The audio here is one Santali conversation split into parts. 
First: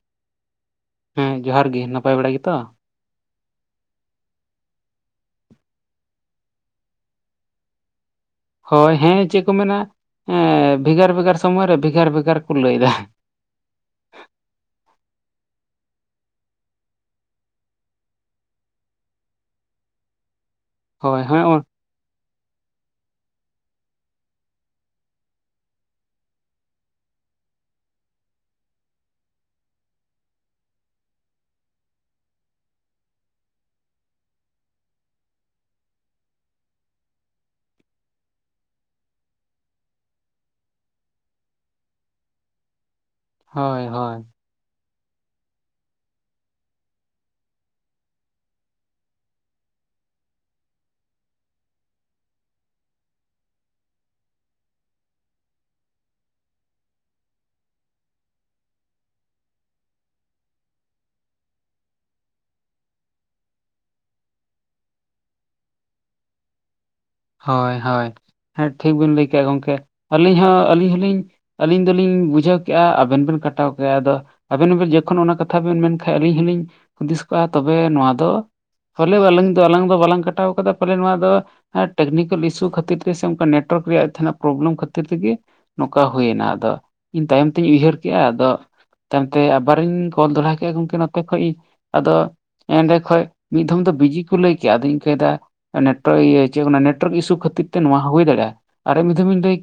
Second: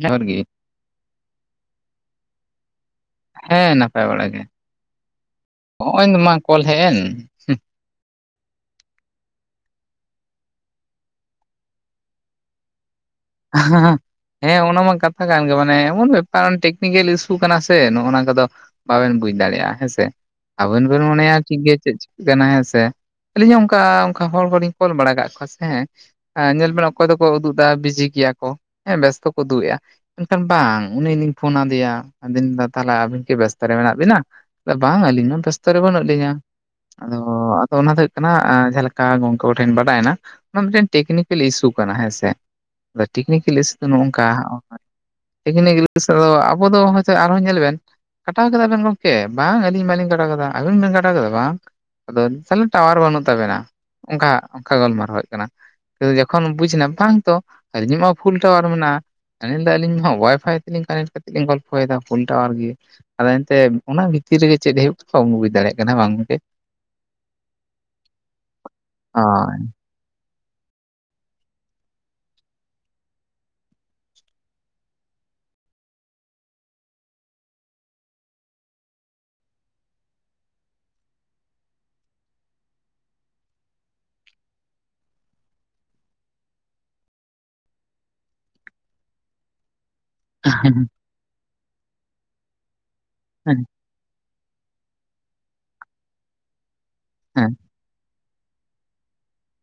ᱡᱚᱦᱟᱨ ᱜᱤ ᱾ ᱦᱮᱸ ᱡᱚᱦᱟᱨ ᱜᱮ, ᱱᱟᱯᱟᱭ ᱵᱟᱲᱟ ᱜᱮᱛᱚ? ᱦᱮᱸ ᱱᱟᱯᱟᱭ ᱵᱟᱲᱟ ᱜᱮ, ᱦᱚᱜᱼᱚᱭ ᱢᱟ ᱠᱚᱞ ᱦᱮᱡ ᱮᱱ! ᱦᱳᱭ ᱦᱮᱸ ᱪᱮᱜ ᱠᱚ ᱢᱮᱱᱟ! ᱮᱸᱻ ᱵᱷᱮᱜᱟᱨ ᱵᱷᱮᱜᱟᱨ ᱥᱚᱢᱚᱭ ᱨᱮ ᱵᱷᱮᱜᱟᱨ ᱵᱷᱮᱜᱟᱨ ᱠᱚ ᱞᱟᱹᱭᱮᱫᱟ ᱾ ᱟᱜ ᱦᱟᱸᱦᱟᱸ ᱾ ᱦᱮᱸ ᱚᱱᱟ ᱢᱟ ᱠᱟᱛᱷᱟ ᱠᱟᱱ ᱜᱮ ᱢᱟᱱᱮ ᱮᱢᱚᱱ ᱵᱮᱯᱟᱱ ᱴᱮᱠᱱᱤᱠᱮᱞ ᱤᱥᱩ ᱠᱟᱱᱟ ᱥᱮ ᱱᱚᱜᱼᱚ ᱱᱚᱣᱟ ᱠᱚᱫᱚ ᱵᱟᱵᱮᱱ ᱵᱩᱡ ᱫᱟᱲᱮᱭᱟᱜᱼᱟ, ᱦᱮᱸᱥᱮ ᱾ ᱟᱵᱮᱱ ᱵᱮᱱ ᱦᱳᱭ ᱢᱚᱱᱮᱭᱟ ᱦᱳᱭ ᱴᱷᱤᱠ ᱦᱳᱭ ᱜᱮᱭᱟ ᱪᱮᱫ ᱠᱟᱱᱟ ᱦᱮᱸ ᱥᱮ, ᱟᱹᱞᱤᱧ ᱦᱚᱸ ᱚᱝᱠᱟ ᱚᱝᱠᱟ ᱦᱚᱲ ᱠᱚᱞᱤᱧ ᱠᱚᱞ ᱵᱟᱲᱟ ᱠᱟᱜ ᱠᱚᱣᱟ ᱥᱮ ᱦᱮᱸ ᱾ ᱮᱸ ᱧᱮᱞ ᱵᱮᱱ ᱚᱠᱚᱭ ᱫᱚᱠᱚ ᱩᱫᱩᱜ ᱫᱟ ᱵᱤᱡᱤ ᱜᱮᱭᱟ ᱠᱚ, ᱦᱮᱸ ᱵᱮᱥᱛᱚᱠᱚ ᱩᱫᱩᱜ ᱮᱜᱼᱟ ᱾ ᱢᱮᱱᱠᱷᱟᱱ ᱵᱟᱝ, ᱩᱱᱤ ᱱᱤᱧ ᱯᱷᱳᱱ ᱟᱫᱮᱭᱟ ᱟᱹᱫᱚᱧ ᱫᱟ ᱛᱟᱦᱚᱞᱮ ᱟᱹᱵᱤᱱ ᱠᱤ ᱵᱮᱥᱛᱚ ᱨᱮ ᱢᱮᱱᱟᱜ ᱵᱤᱱᱟ? ᱞᱮᱭᱟ ᱵᱟᱝ ᱟᱹᱞᱤᱧ ᱢᱟ ᱵᱮᱥᱛᱚ ᱨᱮ ᱵᱟᱹᱱᱩᱜ ᱞᱤᱧᱟᱹ ᱾ ᱟᱫᱚ ᱟᱫᱚ ᱚᱱᱟ ᱫᱚ ᱦᱩᱭᱩᱜ ᱠᱟᱱᱟ, ᱟᱸ ᱡᱟᱦᱟᱸ ᱞᱮᱠᱟ ᱜᱚᱝᱠᱮ ᱠᱚᱴᱷᱮᱱ ᱵᱟᱰᱟᱭᱮᱱᱟ, ᱚᱱᱟ ᱢᱤᱫᱴᱮᱱ ᱴᱮᱠᱱᱤᱠᱮᱞ ᱤᱥᱩ ᱠᱟᱱᱟ, ᱦᱮᱸᱥᱮ ᱾ ᱟᱫᱚ ᱴᱤᱠᱱᱤᱠᱮᱞ ᱤᱥᱩ ᱦᱳᱭ ᱫᱚ ᱱᱚᱜᱼᱚᱝᱠᱟ ᱦᱚᱜᱼᱚᱭ ᱴᱮᱠᱱᱤᱠᱮᱞ ᱤᱥᱩ ᱫᱚ ᱟᱵᱚ ᱫᱚ ᱦᱚᱭ ᱥᱮ ᱟᱨᱦᱚᱸ ᱧᱮᱞ ᱵᱮᱱ ᱠᱟᱴᱟᱣ ᱠᱮᱫᱟ ᱵᱮᱱ ᱜᱚᱝᱠᱮ? ᱵᱟᱝ, ᱟᱹᱞᱤᱧ ᱢᱟᱞᱤᱧ ᱠᱟᱴᱟᱣ ᱠᱮᱫᱟ, ᱟᱹᱵᱤᱱ ᱵᱮᱱ ᱠᱟᱴᱟᱣ ᱠᱮᱫᱟ ᱵᱟᱝ? ᱟᱫᱚ ᱛᱟᱞᱦᱮ ᱴᱟᱣᱟᱨ ᱵᱟᱹᱱᱩᱜ ᱛᱟᱵᱮᱱᱟ, ᱚᱝᱠᱟ ᱚᱝᱠᱟ ᱜᱟᱞᱢᱟᱨᱟᱣ ᱦᱩᱭᱩᱜ ᱠᱟᱱᱟ ᱾ ᱟᱫᱚ ᱡᱚᱠᱷᱚᱱ ᱵᱩᱡᱽ ᱮᱱᱟ ᱵᱟᱝ ᱛᱚ, ᱟᱞᱤᱧᱢᱟ ᱯᱷᱩᱞ ᱴᱟᱣᱟᱨ ᱢᱮᱱᱟᱜᱼᱟ ᱾ ᱦᱟᱹᱱᱤᱭ ᱞᱟᱹᱭ ᱫᱟ ᱟᱹᱞᱤᱧ ᱦᱚ ᱳᱣᱟᱭᱯᱷᱟᱭ ᱛᱮᱞᱤᱧ ᱠᱟᱱᱮᱴ ᱠᱟᱛᱮᱫ ᱞᱤᱧ ᱜᱚᱞᱯᱷᱚᱭᱮᱫᱟ ᱯᱷᱩᱞ ᱴᱟᱣᱟᱨ ᱜᱮᱭᱟ ᱾ ᱟᱫᱚ ᱮᱱᱛᱮ ᱚᱱᱟ ᱵᱷᱤᱛᱤᱨ ᱨᱮᱜᱮ ᱪᱮᱫ ᱦᱩᱭᱩᱜ ᱠᱚ ᱵᱟᱢ ᱵᱩᱡᱽ ᱫᱟᱲᱮᱭᱟᱜ ᱠᱟᱱᱟ ᱦᱮᱸ ᱵᱟᱝ ᱜᱚᱝᱠᱮ? ᱦᱚᱭ ᱦᱚᱭ, ᱦᱮᱸ ᱴᱷᱤᱠ ᱵᱤᱱ ᱞᱟᱹᱭ ᱠᱮᱜᱼᱟ ᱦᱳᱭ ᱜᱚᱝᱠᱮ ᱟᱹᱞᱤᱧ ᱦᱚᱸ ᱟᱹᱞᱤᱧ ᱦᱚᱞᱤᱧ ᱟᱹᱞᱤᱧ ᱫᱚᱞᱤᱧ ᱵᱩᱡᱷᱟᱹᱣ ᱠᱮᱜᱼᱟ ᱟᱵᱮᱱ ᱵᱮᱱ ᱠᱟᱴᱟᱣ ᱠᱮᱜᱼᱟ ᱟᱫᱚ ᱾ ᱟᱵᱮᱱ ᱦᱚᱸᱵᱮᱱ ᱡᱚᱠᱷᱚᱱ ᱚᱱᱟ ᱠᱟᱛᱷᱟ ᱵᱮᱱ ᱢᱮᱱ ᱠᱷᱟᱡ ᱟᱹᱞᱤᱧ ᱦᱚᱞᱤᱧ ᱦᱩᱫᱤᱥ ᱠᱚᱜᱼᱟ ᱛᱚᱵᱮ ᱱᱚᱣᱟ ᱫᱚ ᱯᱷᱚᱞᱮ ᱵᱟᱞᱟᱝ ᱫᱚ ᱟᱞᱟᱝ ᱫᱚ ᱵᱟᱞᱟᱝ ᱠᱟᱴᱟᱣ ᱠᱟᱫᱟ ᱯᱟᱞᱮᱱ ᱱᱚᱣᱟ ᱫᱚ ᱦᱮᱸ ᱴᱮᱠᱱᱤᱠᱮᱞ ᱤᱥᱩ ᱠᱷᱟᱹᱛᱤᱨ ᱛᱮ ᱥᱮ ᱚᱱᱠᱟ ᱱᱮᱴᱳᱣᱟᱨᱠ ᱨᱮᱭᱟᱜ ᱛᱷᱟᱱᱟᱜ ᱯᱨᱚᱵᱽᱞᱮᱢ ᱠᱷᱟᱹᱛᱤᱨ ᱛᱤᱜᱤ ᱱᱚᱠᱟ ᱦᱩᱭᱮᱱᱟ ᱟᱫᱚ, ᱤᱧ ᱛᱟᱭᱚᱢ ᱛᱤᱧ ᱩᱭᱦᱟᱹᱨ ᱠᱮᱜᱼᱟ ᱟᱫᱚ ᱛᱟᱭᱚᱢᱛᱮ ᱟᱵᱟᱨᱚᱧ ᱠᱚᱞ ᱫᱚᱲᱦᱟ ᱠᱮᱜᱼᱟ ᱜᱚᱝᱠᱮ ᱱᱚᱛᱮ ᱠᱷᱚᱡ ᱤ ᱟᱫᱚ ᱮᱸᱰᱮ ᱠᱷᱚᱡ ᱢᱤᱫ ᱫᱷᱚᱢ ᱫᱚ ᱵᱤᱡᱤ ᱠᱩ ᱞᱟᱹᱭ ᱠᱮᱜᱼᱟ ᱟᱫᱚᱧ ᱤᱝᱠᱟᱫᱟ ᱱᱮᱴᱚ ᱤᱭᱟᱹ ᱪᱮᱜ ᱠᱚᱱᱟ ᱱᱮᱴᱚᱨᱠ ᱤᱥᱩ ᱦᱮᱸ ᱠᱷᱟᱹᱛᱤᱨ ᱛᱮ ᱱᱚᱣᱟ ᱦᱩᱭ ᱫᱟᱲᱮᱭᱟᱜᱼᱟ ᱟᱨ ᱢᱤᱫ ᱫᱷᱚᱢ ᱤᱧ ᱞᱟᱹᱭ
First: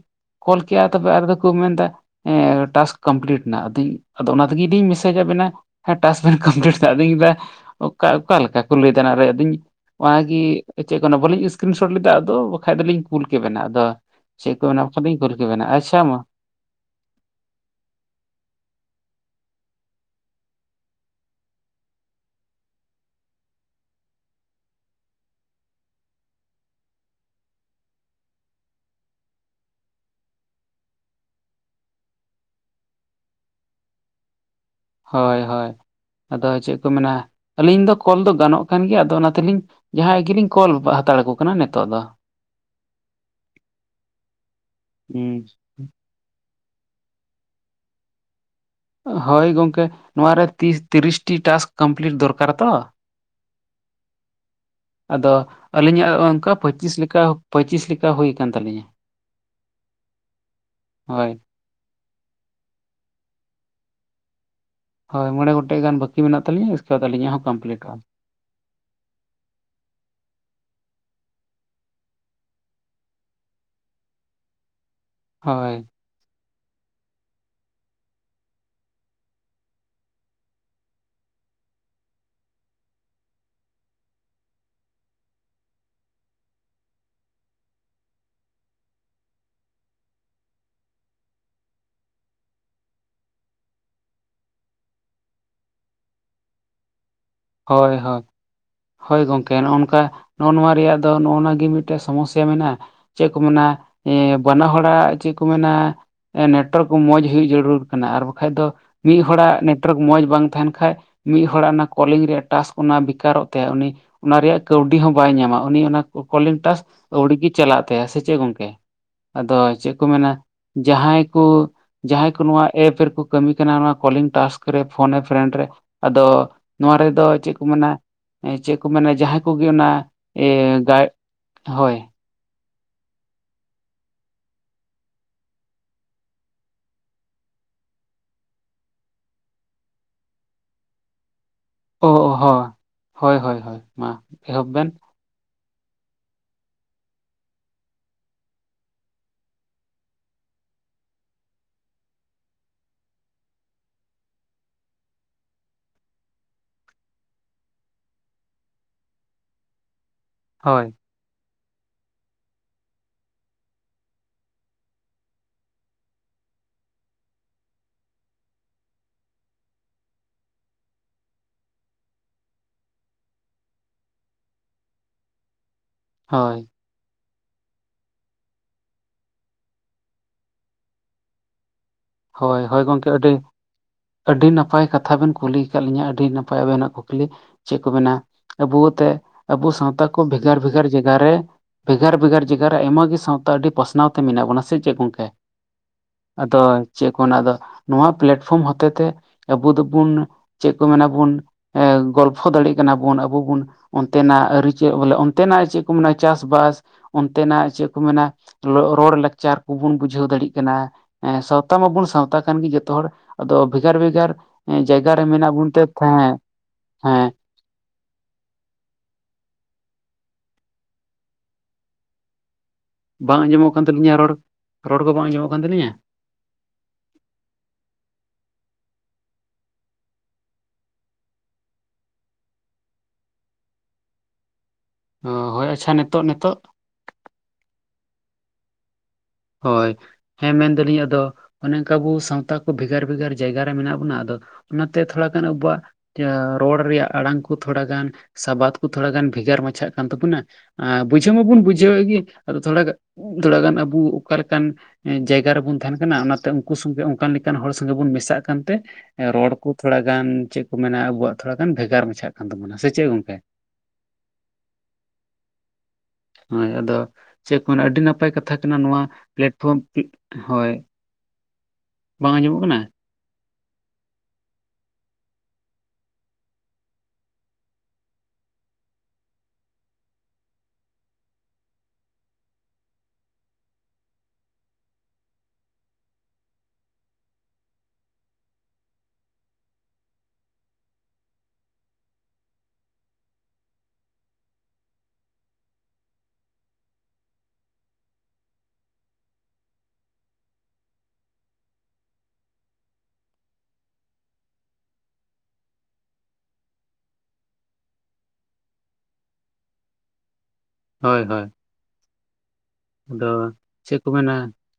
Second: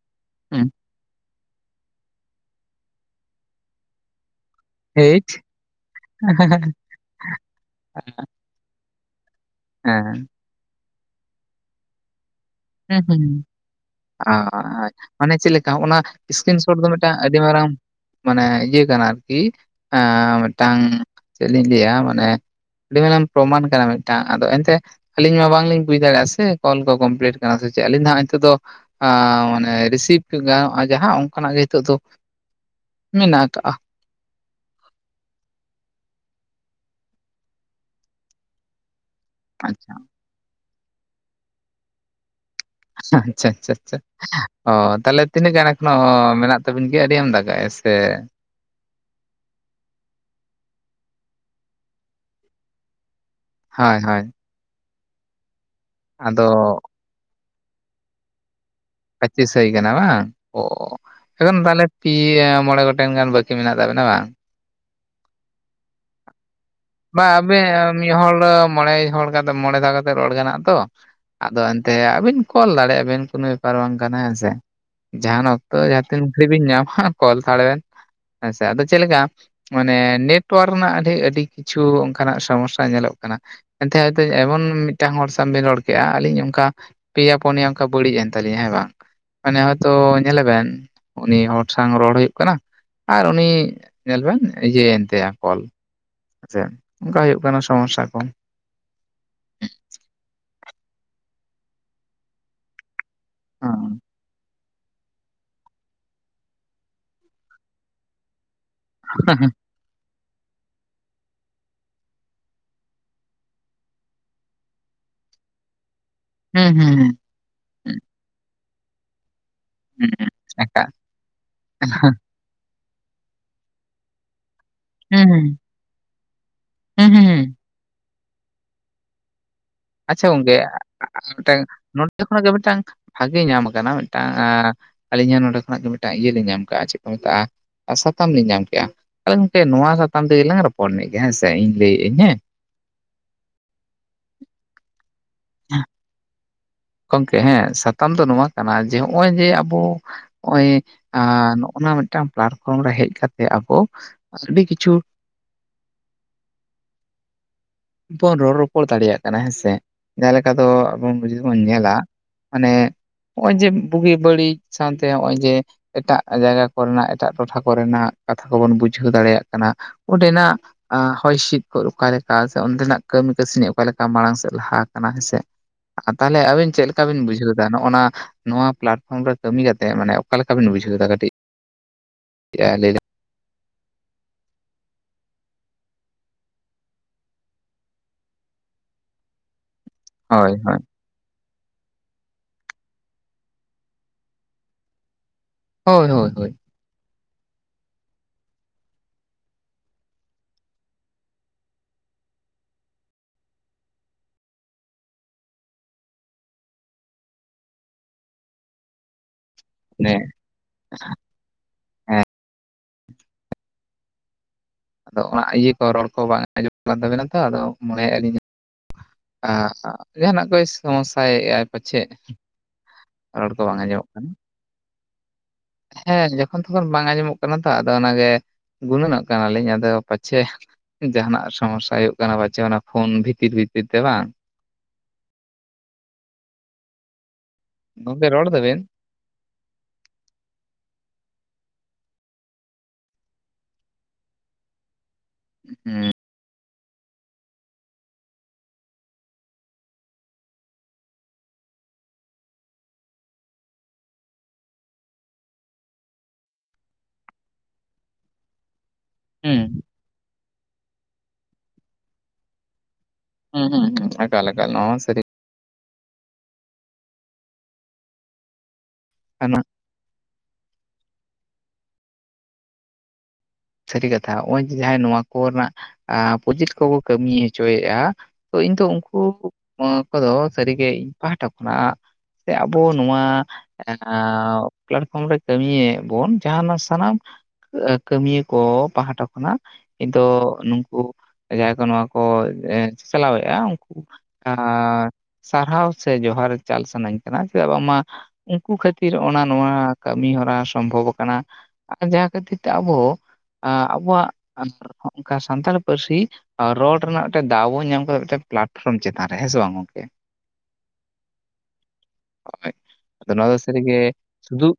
ᱠᱚᱞ ᱦᱩᱸ ᱠᱮᱜᱼᱟ ᱛᱟᱵᱮ ᱟᱨ ᱫᱚᱠᱚ ᱢᱮᱱᱫᱟ ᱮᱸᱻ ᱴᱟᱥᱠ ᱠᱚᱢᱯᱞᱤᱴ ᱱᱟ ᱟᱫᱚᱧ ᱟᱫᱚ ᱚᱱᱟ ᱛᱤᱜᱤ ᱫᱤᱧ ᱢᱮᱥᱮᱡ ᱴᱷᱤᱠ ᱟᱜ ᱵᱮᱱᱟ ᱦᱮᱸ ᱴᱟᱥᱠ ᱵᱮᱱ ᱠᱚᱢᱯᱞᱤᱴ ᱛᱟᱜ ᱫᱩᱧ ᱫᱟ ᱚᱠᱟ ᱚᱠᱟ ᱞᱮᱠᱟ ᱠᱚ ᱞᱟᱹᱭᱫᱟ ᱚᱱᱟᱨᱮ ᱟᱫᱩᱧ ᱦᱮᱸ ᱚᱣᱟᱜᱤ ᱮ ᱪᱮᱜ ᱠᱚ ᱚᱱᱟ ᱵᱚᱞᱤᱧ ᱤᱥᱠᱨᱤᱱ ᱥᱚᱴ ᱞᱤᱫᱟ ᱟᱫᱚ ᱠᱷᱟᱡ ᱫᱚᱞᱤᱧ ᱦᱩᱸ ᱦᱩᱸ ᱠᱩᱞ ᱠᱮᱵᱮᱱᱟ ᱟᱫᱚ ᱪᱮᱜ ᱠᱚ ᱢᱮᱱᱟ ᱟᱨ ᱵᱟᱠᱷᱟᱱ ᱫᱚᱧ ᱠᱩᱞ ᱢᱟᱱᱮ ᱪᱮᱫ ᱠᱮᱵᱮᱱᱟ, ᱞᱮᱠᱟ ᱚᱱᱟ ᱟᱪᱪᱷᱟ ᱢᱟ ᱾ [unintelligible] ᱫᱚ ᱢᱮᱫᱴᱟᱝ ᱟᱹᱰᱤ ᱢᱟᱨᱟᱢ ᱢᱟᱱᱮ ᱤᱭᱟᱹ ᱠᱟᱱᱟ ᱟᱨᱠᱤ ᱟᱸ ᱢᱮᱜᱴᱟᱝ ᱪᱮᱫ ᱞᱤᱧ ᱞᱟᱹᱭᱟ ᱢᱟᱱᱮ ᱟᱹᱰᱤ ᱢᱟᱨᱟᱝ ᱯᱨᱚᱢᱟᱱ ᱠᱟᱱᱟ ᱢᱤᱫᱴᱟᱝ ᱟᱫᱚ ᱮᱱᱛᱮ ᱟᱹᱞᱤᱧ ᱢᱟ ᱵᱟᱝᱞᱤᱧ ᱵᱩᱡᱽ ᱫᱟᱲᱮᱭᱟᱜᱼᱟ ᱥᱮ ᱠᱚᱞ ᱠᱚ ᱠᱚᱢᱯᱞᱤᱴ ᱾ ᱠᱟᱱᱟ ᱥᱮ ᱪᱮᱫ ᱟᱹᱞᱤᱧ ᱦᱟᱜ ᱱᱤᱛᱚᱜ ᱫᱚ ᱟᱻ ᱢᱟᱱᱮ ᱨᱤᱥᱤᱵᱷ ᱜᱟᱱᱚᱜᱼᱟ ᱡᱟᱦᱟᱸ ᱚᱱᱠᱟᱱᱟᱜ ᱜᱮ ᱱᱤᱛᱚᱜ ᱫᱚ ᱢᱮᱱᱟᱜ ᱟᱠᱟᱜᱼᱟ ᱦᱳᱭ ᱦᱳᱭ ᱟᱫᱚ ᱪᱮᱫ ᱠᱚ ᱢᱮᱱᱟ ᱟᱹᱞᱤᱧ ᱫᱚ ᱠᱚᱞ ᱫᱚ ᱜᱟᱱᱚᱜ ᱠᱟᱱ ᱜᱮᱭᱟ ᱟᱫᱚ ᱚᱱᱟ ᱛᱮᱞᱤᱧ ᱟᱪᱪᱷᱟ ᱡᱟᱦᱟᱸᱭ ᱜᱮᱞᱤᱧ ᱠᱚᱞ ᱦᱟᱛᱟᱲ ᱠᱚ ᱠᱟᱱᱟ ᱱᱤᱛᱚᱜ ᱫᱚ ᱟᱪᱪᱷᱟ ᱟᱪᱪᱷᱟ ᱚ ᱛᱟᱦᱚᱞᱮ ᱦᱩᱸ ᱛᱤᱱᱟᱹᱜ ᱜᱟᱱ ᱚᱱᱟ ᱦᱚ ᱢᱮᱱᱟᱜ ᱛᱟᱵᱤᱱ ᱜᱮᱭᱟ ᱟᱹᱰᱤ ᱟᱢᱫᱟ ᱜᱮ ᱥᱮ ᱦᱳᱭ ᱜᱚᱝᱠᱮ ᱱᱚᱣᱟ ᱨᱮ ᱛᱤᱥ ᱛᱤᱨᱤᱥᱴᱤ ᱴᱟᱥᱠ ᱠᱚᱢᱯᱞᱤᱴ ᱫᱚᱨᱠᱟᱨᱟ ᱛᱚ ᱦᱟᱭ ᱦᱟᱭ ᱟᱫᱚ ᱟᱹᱞᱤᱧᱟᱜ ᱚᱝᱠᱟ ᱯᱚᱸᱪᱤᱥ ᱞᱮᱠᱟ ᱯᱚᱸᱪᱤᱥ ᱞᱮᱠᱟ ᱦᱩᱭ ᱟᱠᱟᱱ ᱛᱟᱹᱞᱤᱧᱟ ᱯᱚᱸᱪᱤᱥ ᱦᱳᱭ ᱠᱟᱱᱟ ᱵᱟᱝ ᱚ ᱦᱳᱭ ᱮᱠᱷᱚᱱ ᱛᱟᱦᱚᱞᱮ ᱯᱤᱭᱟ ᱢᱚᱬᱮ ᱜᱚᱴᱮᱱ ᱜᱟᱱ ᱵᱟᱹᱠᱤ ᱢᱮᱱᱟᱜ ᱛᱟᱵᱮᱱᱟ ᱵᱟᱝ ᱦᱳᱭ ᱢᱚᱬᱮ ᱜᱚᱴᱮᱡ ᱜᱟᱱ ᱵᱟᱠᱤ ᱢᱮᱱᱟᱜ ᱛᱟᱞᱤᱧᱟᱹ ᱵᱟᱝ ᱟᱵᱮᱱ ᱢᱤᱫ ᱦᱚᱲ ᱢᱚᱬᱮ ᱦᱚᱲ ᱠᱟᱛᱮ ᱢᱚᱬᱮ ᱫᱷᱟᱣ ᱠᱟᱛᱮ ᱨᱚᱲ ᱜᱟᱱᱚᱜ ᱛᱚ ᱟᱫᱚ ᱮᱱᱛᱮ ᱟᱹᱵᱤᱱ ᱠᱚᱞ ᱫᱟᱲᱮᱭᱟᱜᱼᱟ ᱵᱤᱱ ᱠᱳᱱᱳ ᱵᱮᱯᱟᱨ ᱵᱟᱝ ᱠᱟᱱᱟ ᱦᱮᱸ ᱥᱮ ᱡᱟᱦᱟᱱ ᱦᱳᱭ ᱚᱠᱛᱚ ᱛᱤᱱ ᱜᱷᱟᱹᱲᱤ ᱵᱤᱱ ᱧᱟᱢᱟ ᱠᱚᱞ ᱦᱟᱛᱟᱲ ᱵᱮᱱ ᱦᱮᱸᱥᱮ ᱟᱫᱚ ᱪᱮᱫᱠᱟ ᱢᱟᱱᱮ ᱱᱮᱴᱣᱟᱨᱠ ᱨᱮᱱᱟᱜ ᱟᱹᱰᱤ ᱟᱹᱰᱤ ᱠᱤᱪᱷᱩ ᱚᱱᱠᱟᱱᱟᱜ ᱥᱚᱢᱚᱥᱥᱟ ᱧᱮᱞᱚᱜ ᱠᱟᱱᱟ ᱮᱱᱛᱮ ᱦᱚᱭᱛᱮ ᱮᱢᱚᱱ ᱢᱤᱫᱴᱟᱝ ᱦᱚᱲ ᱥᱟᱶ ᱵᱮᱱ ᱨᱚᱲ ᱠᱮᱜᱼᱟ ᱟᱹᱞᱤᱧ ᱚᱱᱠᱟ ᱯᱮᱭᱟ ᱯᱩᱱᱭᱟ ᱚᱱᱠᱟ ᱵᱟᱹᱲᱤᱡ ᱮᱱ ᱛᱟᱞᱤᱧᱟ ᱦᱮᱸ ᱵᱟᱝ ᱢᱟᱱᱮ ᱦᱚᱭᱛᱚ ᱧᱮᱞᱟᱵᱮᱱ ᱩᱱᱤ ᱦᱚᱲ ᱥᱟᱝ ᱨᱚᱲ ᱦᱩᱭᱩᱜ ᱠᱟᱱᱟ ᱟᱨ ᱩᱱᱤ ᱧᱮᱞ ᱵᱮᱱ ᱤᱭᱟᱹ ᱛᱟᱭᱟ ᱠᱚᱞ ᱚᱱᱠᱟ ᱦᱩᱭᱩᱜ ᱠᱟᱱᱟ ᱦᱳᱭ ᱥᱚᱢᱚᱥᱥᱟ ᱠᱚ ᱦᱳᱭ ᱦᱳᱭ ᱜᱚᱝᱠᱮ ᱱᱚᱜᱼ ᱱᱚᱝᱠᱟ ᱱᱚᱣᱟ ᱨᱮᱭᱟᱜ ᱫᱚ ᱱᱚᱜᱼ ᱱᱚᱣᱟ ᱜᱮ ᱢᱤᱫᱴᱮᱱ ᱥᱚᱢᱚᱥᱥᱟ ᱢᱮᱱᱟᱜᱼᱟ ᱪᱮᱫ ᱠᱚ ᱢᱮᱱᱟ ᱦᱮᱸ ᱮ ᱵᱟᱱᱟ ᱦᱚᱲᱟᱜ ᱪᱮᱫ ᱠᱚ ᱢᱮᱱᱟ ᱱᱮᱴᱚᱣᱟᱨᱠ ᱢᱚᱡᱽ ᱦᱩᱭ ᱡᱟᱹᱨᱩᱲ ᱠᱟᱱᱟ ᱟᱨ ᱵᱟᱠᱷᱟᱡ ᱫᱚ ᱢᱤᱫ ᱦᱚᱲᱟᱜ ᱱᱮᱴᱣᱟᱨᱠ ᱢᱚᱡᱽ ᱵᱟᱝ ᱛᱟᱦᱮᱱ ᱠᱷᱟᱡ ᱢᱤᱫ ᱦᱚᱲᱟᱜ ᱚᱱᱟ ᱠᱚᱞᱤᱝ ᱨᱮᱭᱟᱜ ᱴᱟᱥᱠ ᱚᱱᱟ ᱵᱮᱠᱟᱨᱚᱜ ᱛᱟᱭᱟ ᱩᱱᱤ ᱚᱱᱟ ᱨᱮᱭᱟᱜ ᱠᱟᱹᱣᱰᱤ ᱦᱚᱸ ᱵᱟᱭ ᱧᱟᱢᱟ ᱩᱱᱤ ᱚᱱᱟ ᱠᱚᱞᱤᱝ ᱴᱟᱥᱠ ᱦᱮᱸ ᱟᱹᱣᱲᱤ ᱜᱮ ᱪᱟᱞᱟᱜ ᱛᱟᱭᱟ ᱥᱮ ᱪᱮᱫ ᱜᱚᱝᱠᱮ ᱟᱫᱚ ᱪᱮᱫ ᱠᱚ ᱦᱮᱸ ᱢᱮᱱᱟ ᱦᱮᱸ ᱮᱠᱟᱞ ᱡᱟᱦᱟᱸᱭ ᱠᱚ ᱡᱟᱦᱟᱸᱭ ᱠᱚ ᱱᱚᱣᱟ ᱮᱯ ᱨᱮᱠᱚ ᱠᱟᱹᱢᱤ ᱠᱟᱱᱟ ᱱᱚᱣᱟ ᱠᱚᱞᱤᱝ ᱴᱟᱥᱠ ᱯᱷᱳᱱ ᱦᱮᱸ ᱯᱷᱨᱮᱱᱰ ᱦᱮᱸ ᱨᱮ ᱟᱫᱚ ᱱᱚᱣᱟ ᱦᱮᱸ ᱨᱮᱫᱚ ᱦᱮᱸ ᱦᱮᱸ ᱪᱮᱫ ᱠᱚ ᱢᱮᱱᱟ ᱪᱮᱫ ᱠᱚ ᱢᱮᱱᱟ ᱡᱟᱦᱟᱸ ᱡᱟᱦᱟ ᱠᱚᱜᱮ ᱚᱱᱟ ᱮ ᱜᱟᱭ ᱦᱳᱭ ᱡᱚᱛᱚ ᱠᱷᱚᱱᱟᱜ ᱜᱮ ᱢᱤᱫᱴᱟᱝ ᱵᱷᱟᱹᱜᱮ ᱧᱟᱢ ᱠᱟᱱᱟ ᱢᱤᱫᱴᱟᱝ ᱟᱹᱞᱤᱧᱟᱜ ᱱᱚᱰᱮ ᱠᱷᱚᱱᱟᱜ ᱜᱮ ᱢᱤᱫᱴᱟᱝ ᱤᱭᱟᱹ ᱞᱤᱧ ᱧᱟᱢ ᱠᱟᱜᱼᱟ ᱪᱮᱫ ᱠᱚ ᱢᱮᱛᱟᱜᱼᱟ ᱟᱥᱟᱛᱟᱢ ᱞᱤᱧ ᱧᱟᱢ ᱠᱮᱜᱼᱟ ᱟᱫᱚ ᱜᱚᱢᱠᱮ ᱱᱚᱣᱟ ᱥᱟᱛᱟᱢ ᱛᱮᱜᱮ ᱞᱟᱝ ᱨᱚᱯᱚᱲ ᱞᱮᱜᱮ ᱦᱮᱸ ᱥᱮ ᱤᱧ ᱞᱟᱹᱭᱮᱜ ᱚ ᱟᱹᱧ ᱦᱮᱸ ᱦᱚᱸ ᱦᱳᱭ ᱦᱳᱭ ᱦᱳᱭ ᱢᱟ ᱮᱦᱚᱵ ᱵᱮᱱ ᱡᱷᱟ ᱜᱚᱢᱠᱮ ᱦᱮᱸ ᱥᱟᱛᱟᱢ ᱫᱚ ᱱᱚᱣᱟ ᱠᱟᱱᱟ ᱡᱮ ᱱᱚᱜᱼᱚᱭ ᱡᱮ ᱟᱵᱚ ᱱᱚᱜᱼᱚᱭ ᱱᱚᱜᱼ ᱱᱟ ᱢᱤᱫᱴᱟᱝ ᱯᱞᱟᱴᱯᱷᱨᱚᱢ ᱨᱮ ᱦᱮᱡ ᱠᱟᱛᱮᱜ ᱟᱵᱚ ᱟᱹᱰᱤ ᱠᱤᱪᱷᱩ ᱱᱤᱛᱚᱜ ᱵᱚᱱ ᱨᱚᱲᱼ ᱨᱚᱯᱚᱲ ᱫᱟᱲᱮᱭᱟᱜ ᱠᱟᱱᱟ ᱦᱮᱸ ᱥᱮ ᱡᱟᱦᱟᱸ ᱞᱮᱠᱟ ᱫᱚ ᱦᱳᱭ ᱟᱵᱚ ᱡᱩᱫᱤ ᱵᱚᱱ ᱧᱮᱞᱟ ᱢᱟᱱᱮ ᱱᱚᱜᱼᱚᱭ ᱡᱮ ᱵᱩᱜᱤ ᱵᱟᱹᱲᱤᱡ ᱥᱟᱶᱛᱮ ᱱᱚᱜᱼᱚᱭ ᱡᱮ ᱮᱴᱟᱜ ᱡᱟᱭᱜᱟ ᱠᱚᱨᱮᱱᱟᱜ ᱮᱴᱟᱜ ᱴᱚᱴᱷᱟ ᱠᱚᱨᱮᱱᱟᱜ ᱠᱟᱛᱷᱟ ᱠᱚᱵᱚᱱ ᱵᱩᱡᱷᱟᱹᱣ ᱫᱟᱲᱮᱭᱟᱜ ᱠᱟᱱᱟ ᱚᱸᱰᱮᱱᱟᱜ ᱟ ᱦᱚᱭ ᱦᱤᱸᱥᱤᱫ ᱠᱷᱚᱡ ᱚᱠᱟᱨᱮ ᱠᱟᱥ ᱚᱱᱛᱮ ᱱᱟᱜ ᱠᱟᱹᱢᱤ ᱠᱟᱹᱥᱱᱤ ᱚᱠᱟ ᱞᱮᱠᱟ ᱢᱟᱲᱟᱝ ᱥᱮᱫ ᱞᱟᱦᱟ ᱟᱠᱟᱱᱟ ᱦᱮᱸ ᱥᱮ ᱛᱟᱦᱚᱞᱮ ᱦᱳᱭ ᱟᱵᱤᱱ ᱪᱮᱫ ᱞᱮᱠᱟ ᱪᱮᱫ ᱞᱮᱠᱟ ᱵᱤᱱ ᱵᱩᱡᱷᱟᱹᱣ ᱮᱫᱟ ᱱᱚᱜᱼ ᱚᱠᱟ ᱵᱤᱱ ᱵᱩᱡᱷᱟᱹᱣ ᱫᱟ ᱱᱚᱜ ᱱᱟ ᱯᱞᱟᱴᱯᱷᱚᱨᱚᱢ ᱨᱮ ᱠᱟᱹᱢᱤ ᱠᱟᱛᱮᱜ ᱢᱟᱱᱮ ᱚᱠᱟ ᱞᱮᱠᱟ ᱵᱤᱱ ᱵᱩᱡᱷᱟᱹᱣᱟ ᱠᱟᱹᱴᱤᱡ ᱦᱳᱭ ᱦᱳᱭ ᱞᱟᱹᱭ ᱞᱮ ᱜᱚᱢᱠᱮ ᱟᱹᱰᱤ ᱟᱹᱰᱤ ᱱᱟᱯᱟᱭ ᱠᱟᱛᱷᱟ ᱵᱤᱱ ᱠᱩᱞᱤ ᱟᱠᱟᱫ ᱞᱤᱧᱟᱹ ᱟᱹᱰᱤ ᱱᱟᱯᱟᱭ ᱟ. ᱵᱤᱱᱟᱜ ᱠᱩᱠᱞᱤ᱾ ᱪᱮᱫ ᱠᱚ ᱢᱮᱱᱟ ᱟ. ᱵᱩ ᱛᱮ ᱟ. ᱵᱩ ᱥᱟᱶᱛᱟ ᱠᱚ ᱦᱳᱭ ᱵᱷᱮᱜᱟᱨ ᱦᱳᱭ ᱵᱷᱮᱜᱟᱨᱼᱼᱼ ᱡᱟᱭᱜᱟ ᱨᱮ ᱵᱷᱮᱜᱟᱨ ᱵᱷᱮᱜᱟᱨ ᱡᱟᱭᱟᱨ ᱨᱮ ᱟᱭᱢᱟ ᱜᱮ ᱥᱟᱶᱛᱟ ᱟᱹᱰᱤ ᱯᱟᱥᱱᱟᱣ ᱛᱮ ᱢᱮᱱᱟᱜ ᱵᱚᱱᱟ ᱥᱮ ᱪᱮᱫ ᱜᱚᱝᱠᱮ? ᱦᱳᱭ ᱦᱳᱭ ᱦᱳᱭ ᱟᱫᱚ ᱪᱮᱫ ᱠᱚ ᱢᱮ ᱟᱫᱚ ᱱᱚᱣᱟ ᱯᱮᱞᱮᱴᱯᱷᱚᱨᱚᱢ ᱦᱚᱛᱮ ᱛᱮ ᱟ. ᱵᱚ ᱫᱚᱵᱚᱱᱼᱼᱼ ᱪᱮᱫ ᱠᱚ ᱢᱮᱱᱟ ᱵᱚᱱ ᱜᱚᱞᱯᱷᱚ ᱫᱟᱲᱮᱭᱟᱜ ᱠᱟᱱᱟ ᱵᱚᱱ ᱟᱵᱚ ᱵᱚᱱ᱾ ᱚᱱᱛᱮᱱᱟᱜ ᱟᱹᱨᱤᱪᱟᱹ ᱵᱚᱞᱮ ᱚᱱᱛᱮᱱᱟᱜ ᱪᱮᱫ ᱠᱚ ᱢᱮᱱᱟ ᱪᱟᱥᱵᱟᱥᱼᱼᱼ ᱚᱱᱛᱮᱱᱟᱜ ᱪᱮᱫ ᱠᱚ ᱢᱮᱱᱟ ᱨᱚᱲ ᱞᱟᱠᱪᱟᱨᱼᱼᱼ ᱟᱵᱚ ᱵᱚᱱ ᱚᱱᱮ ᱵᱩᱡᱷᱟᱹᱣ ᱫᱟᱲᱮᱭᱟᱜ ᱠᱟᱱᱟ ᱦᱮᱸ ᱥᱟᱶᱛᱟ ᱢᱟᱵᱚᱱ ᱦᱮᱸ ᱥᱟᱶᱛᱟ ᱠᱟᱱ ᱜᱮ ᱡᱚᱛᱚ ᱦᱚᱲ ᱟᱫᱚ ᱵᱷᱮᱜᱟᱨ ᱵᱷᱮᱜᱟᱨᱼᱼᱼ ᱟᱫᱚ ᱚᱱᱟ ᱤᱭᱟᱹ ᱠᱚ ᱨᱚᱲ ᱠᱚ ᱵᱟᱝ ᱟᱸᱡᱚᱢᱚᱜ ᱠᱟᱱ ᱛᱟ. ᱵᱤᱱᱟ ᱦᱮᱸ ᱛᱚ ᱟᱫᱚᱼᱼᱼ [inaudible] ᱡᱟᱦᱟᱱᱟᱜ ᱠᱚᱭ ᱥᱚᱢᱚᱥᱥᱟᱭᱮᱫ ᱟᱭ ᱯᱟᱪᱷᱮᱫ ᱵᱟᱝ ᱨᱚᱲ ᱠᱚ ᱟᱸᱡᱚᱢᱚᱜ ᱠᱟᱱ ᱛᱟᱹᱞᱤᱧᱟ ᱠᱟᱱᱟ ᱨᱚᱲ ᱨᱚᱲ ᱠᱚ ᱵᱟᱝ ᱟᱸᱡᱚᱢᱚᱜ ᱠᱟᱱ ᱛᱟᱹᱞᱤᱧᱟ? ᱦᱮᱸ ᱡᱚᱠᱷᱚᱱ ᱛᱚᱠᱷᱚᱱ ᱵᱟᱝ ᱟᱸᱡᱚᱢᱚᱜ ᱠᱟᱱᱟ ᱛᱚ ᱟᱫᱚ ᱚᱱᱟᱜᱮ ᱜᱩᱱᱟᱹᱱᱚᱜ ᱠᱟᱱᱟᱞᱤᱧ ᱟᱫᱚ ᱯᱟᱪᱷᱮᱼᱼᱼ ᱡᱟᱦᱟᱱᱟᱜ ᱥᱚᱢᱚᱥᱟ ᱦᱩᱭᱩᱜ ᱠᱟᱱᱟ ᱵᱟᱪᱮ ᱚᱱᱟ ᱯᱷᱳᱱ ᱵᱷᱤᱛᱤᱨ ᱵᱷᱤᱛᱤᱨ ᱛᱮ ᱵᱟᱝ? ᱚ ᱦᱳᱭ ᱟᱪᱪᱷᱟ ᱱᱤᱛᱚᱜ ᱱᱤᱛᱚᱜ? ᱜᱚᱝᱠᱮ ᱨᱚᱲ ᱫᱟᱹᱵᱤᱱ? ᱦᱳᱭ᱾ ᱦᱮᱸ ᱢᱮᱱ ᱫᱟᱹᱞᱤᱧ ᱟᱫᱚ ᱚᱱᱮ ᱚᱱᱠᱟ ᱟᱵᱚ ᱥᱟᱶᱛᱟ ᱠᱚ ᱵᱷᱮᱜᱟᱨ ᱵᱷᱮᱜᱟᱨ ᱡᱟᱭᱜᱟ ᱨᱮ ᱢᱮᱱᱟᱜ ᱵᱚᱱᱟ ᱟᱫᱚᱼᱼᱼ ᱚᱱᱟᱛᱮ ᱛᱷᱚᱲᱟ ᱜᱟᱱ ᱟᱵᱚᱣᱟᱜᱼᱼᱼ ᱦᱩᱸ ᱨᱚᱲ ᱨᱮᱭᱟᱜ ᱟᱲᱟᱝ ᱠᱚ ᱛᱷᱚᱲᱟ ᱜᱟᱱ ᱥᱟᱵᱟᱫ ᱠᱚ ᱛᱷᱚᱲᱟ ᱜᱟᱱ ᱵᱷᱮᱜᱟᱨ ᱢᱟᱪᱷᱟᱜ ᱠᱟᱱ ᱛᱟᱵᱚᱱᱟ᱾ ᱵᱩᱡᱷᱟᱹᱣ ᱢᱟᱵᱚᱱ ᱵᱩᱡᱷᱟᱹᱣᱮᱫ ᱜᱮ ᱟᱫᱚ ᱛᱷᱚᱲ ᱛᱷᱚᱲᱟ ᱜᱟᱱ ᱟᱵᱚᱼᱼᱼ ᱚᱠᱟ ᱞᱮᱠᱟᱱ ᱡᱟᱭᱜᱟ ᱨᱮᱵᱚᱱ ᱛᱟᱦᱮᱱ ᱠᱟᱱᱟ ᱚᱱᱟᱛᱮ ᱩᱱᱠᱩ ᱥᱚᱸᱜᱮ ᱚᱱᱠᱟᱱ ᱞᱮᱠᱟᱱ ᱦᱚᱲ ᱥᱚᱸᱜᱮ ᱵᱚᱱ ᱢᱮᱥᱟᱜ ᱠᱟᱱᱛᱮᱼᱼᱼ ᱨᱚᱲ ᱦᱩᱸ ᱠᱚ ᱛᱷᱚᱲᱟ ᱜᱟᱱ ᱪᱮᱫ ᱠᱚ ᱢᱮᱱᱟ ᱟᱵᱚᱣᱟᱜ ᱛᱷᱚᱲᱟ ᱜᱟᱱ ᱵᱷᱮᱜᱟᱨ ᱢᱟᱪᱷᱟᱜ ᱠᱟᱱ ᱛᱟᱵᱚᱱᱟ ᱥᱮ ᱪᱮᱫ ᱜᱚᱝᱠᱮ? ᱦᱩᱸ ᱦᱩᱸ ᱦᱩᱸ ᱮᱠᱟᱞ ᱮᱠᱟᱞ ᱥᱟ. ᱨᱤᱼᱼᱼ ᱦᱳᱭ ᱟᱫᱚ ᱪᱮᱫ ᱠᱚ ᱢᱮᱱᱟ ᱟᱹᱰᱤ ᱱᱟᱯᱟᱭ ᱠᱟᱛᱷᱟ ᱠᱟᱱᱟ ᱱᱚᱣᱟ ᱠᱟᱱᱟ ᱯᱞᱮᱴᱯᱷᱚᱨᱚᱢᱼᱼᱼ ᱦᱳᱭ ᱵᱟᱝ ᱟᱸᱡᱚᱢᱚᱜ ᱠᱟᱱᱟ? ᱥᱟᱹᱨᱤ ᱠᱟᱛᱷᱟ ᱱᱚᱜ-ᱚᱭ ᱡᱮ ᱡᱟᱦᱟᱸᱭ ᱱᱚᱣᱟ ᱠᱚᱨᱮᱱᱟᱜ ᱯᱨᱚᱡᱮᱠᱴ ᱠᱚᱠᱚ ᱠᱟᱹᱢᱤ ᱦᱚᱪᱚᱭᱮᱫᱼᱟᱼᱼ ᱛᱚ ᱤᱧ ᱫᱚ ᱩᱱᱠᱩ ᱠᱚᱫᱚ ᱥᱟᱹᱨᱤᱜᱮ ᱤᱧ ᱯᱟᱦᱴᱟ ᱠᱷᱚᱱᱟᱜᱼᱼᱼ ᱥᱮ ᱟᱵᱚ ᱱᱚᱣᱟᱼᱼᱼ ᱯᱞᱮᱟᱴᱯᱷᱚᱨᱚᱢ ᱨᱮ ᱠᱟᱹᱢᱤᱭᱮᱫ ᱵᱚᱱ ᱡᱟᱦᱟᱱᱟᱜ ᱥᱟᱱᱟᱢ ᱠᱟᱹᱢᱤᱭᱟᱼᱼᱼ ᱠᱚ ᱯᱟᱦᱴᱟ ᱠᱷᱚᱱᱟᱜ ᱤᱧᱫᱚ ᱱᱩᱝᱠᱩᱼᱼᱼ ᱡᱟᱦᱟᱸᱭ ᱠᱚ ᱱᱚᱣᱟ ᱠᱚ ᱪᱟᱞᱟᱣᱮᱫᱼᱟ ᱩᱱᱠᱩᱼᱼᱼ ᱥᱟᱨᱦᱟᱣ ᱥᱮ ᱡᱚᱦᱟᱨ ᱪᱟᱞ ᱥᱟᱱᱟᱧ ᱠᱟᱱᱟ ᱪᱮᱫᱟᱜ ᱵᱟᱝᱢᱟᱼᱼᱼ ᱩᱱᱠᱩ ᱠᱷᱟᱹᱛᱤᱨ ᱚᱱᱟ ᱱᱚᱣᱟ ᱠᱟᱹᱢᱤᱦᱚᱨᱟ ᱥᱚᱢᱵᱷᱚᱵ ᱟᱠᱟᱱᱟ ᱟᱨ ᱡᱟᱦᱟᱸ ᱠᱷᱟᱹᱛᱤᱨ ᱛᱮ ᱟᱵᱚᱼᱼᱼ ᱟᱵᱚᱣᱟᱜ ᱚᱱᱠᱟ ᱥᱟᱱᱛᱟᱲ ᱯᱟᱹᱨᱥᱤᱼᱼᱼ ᱟᱨ ᱨᱚᱲ ᱨᱮᱱᱟᱜ ᱢᱤᱫᱴᱟ. ᱝ ᱫᱟᱣ ᱵᱚᱱ ᱧᱟᱢ ᱠᱟᱫᱟ ᱢᱤᱫᱴᱟ. ᱝ ᱯᱞᱮᱴᱯᱷᱨᱚᱢ ᱪᱮᱛᱟᱱ ᱨᱮ ᱦᱮᱸ ᱥᱮ ᱵᱟᱝ ᱜᱚᱝᱠᱮ? ᱦᱳᱭ ᱦᱳᱭ ᱟᱫᱚ ᱱᱚᱣᱟ ᱫᱚ ᱥᱟᱹᱨᱤ ᱜᱮ ᱪᱮᱫ ᱠᱚ ᱢᱮᱱᱟ ᱥᱩᱫᱩᱜᱼᱼᱼ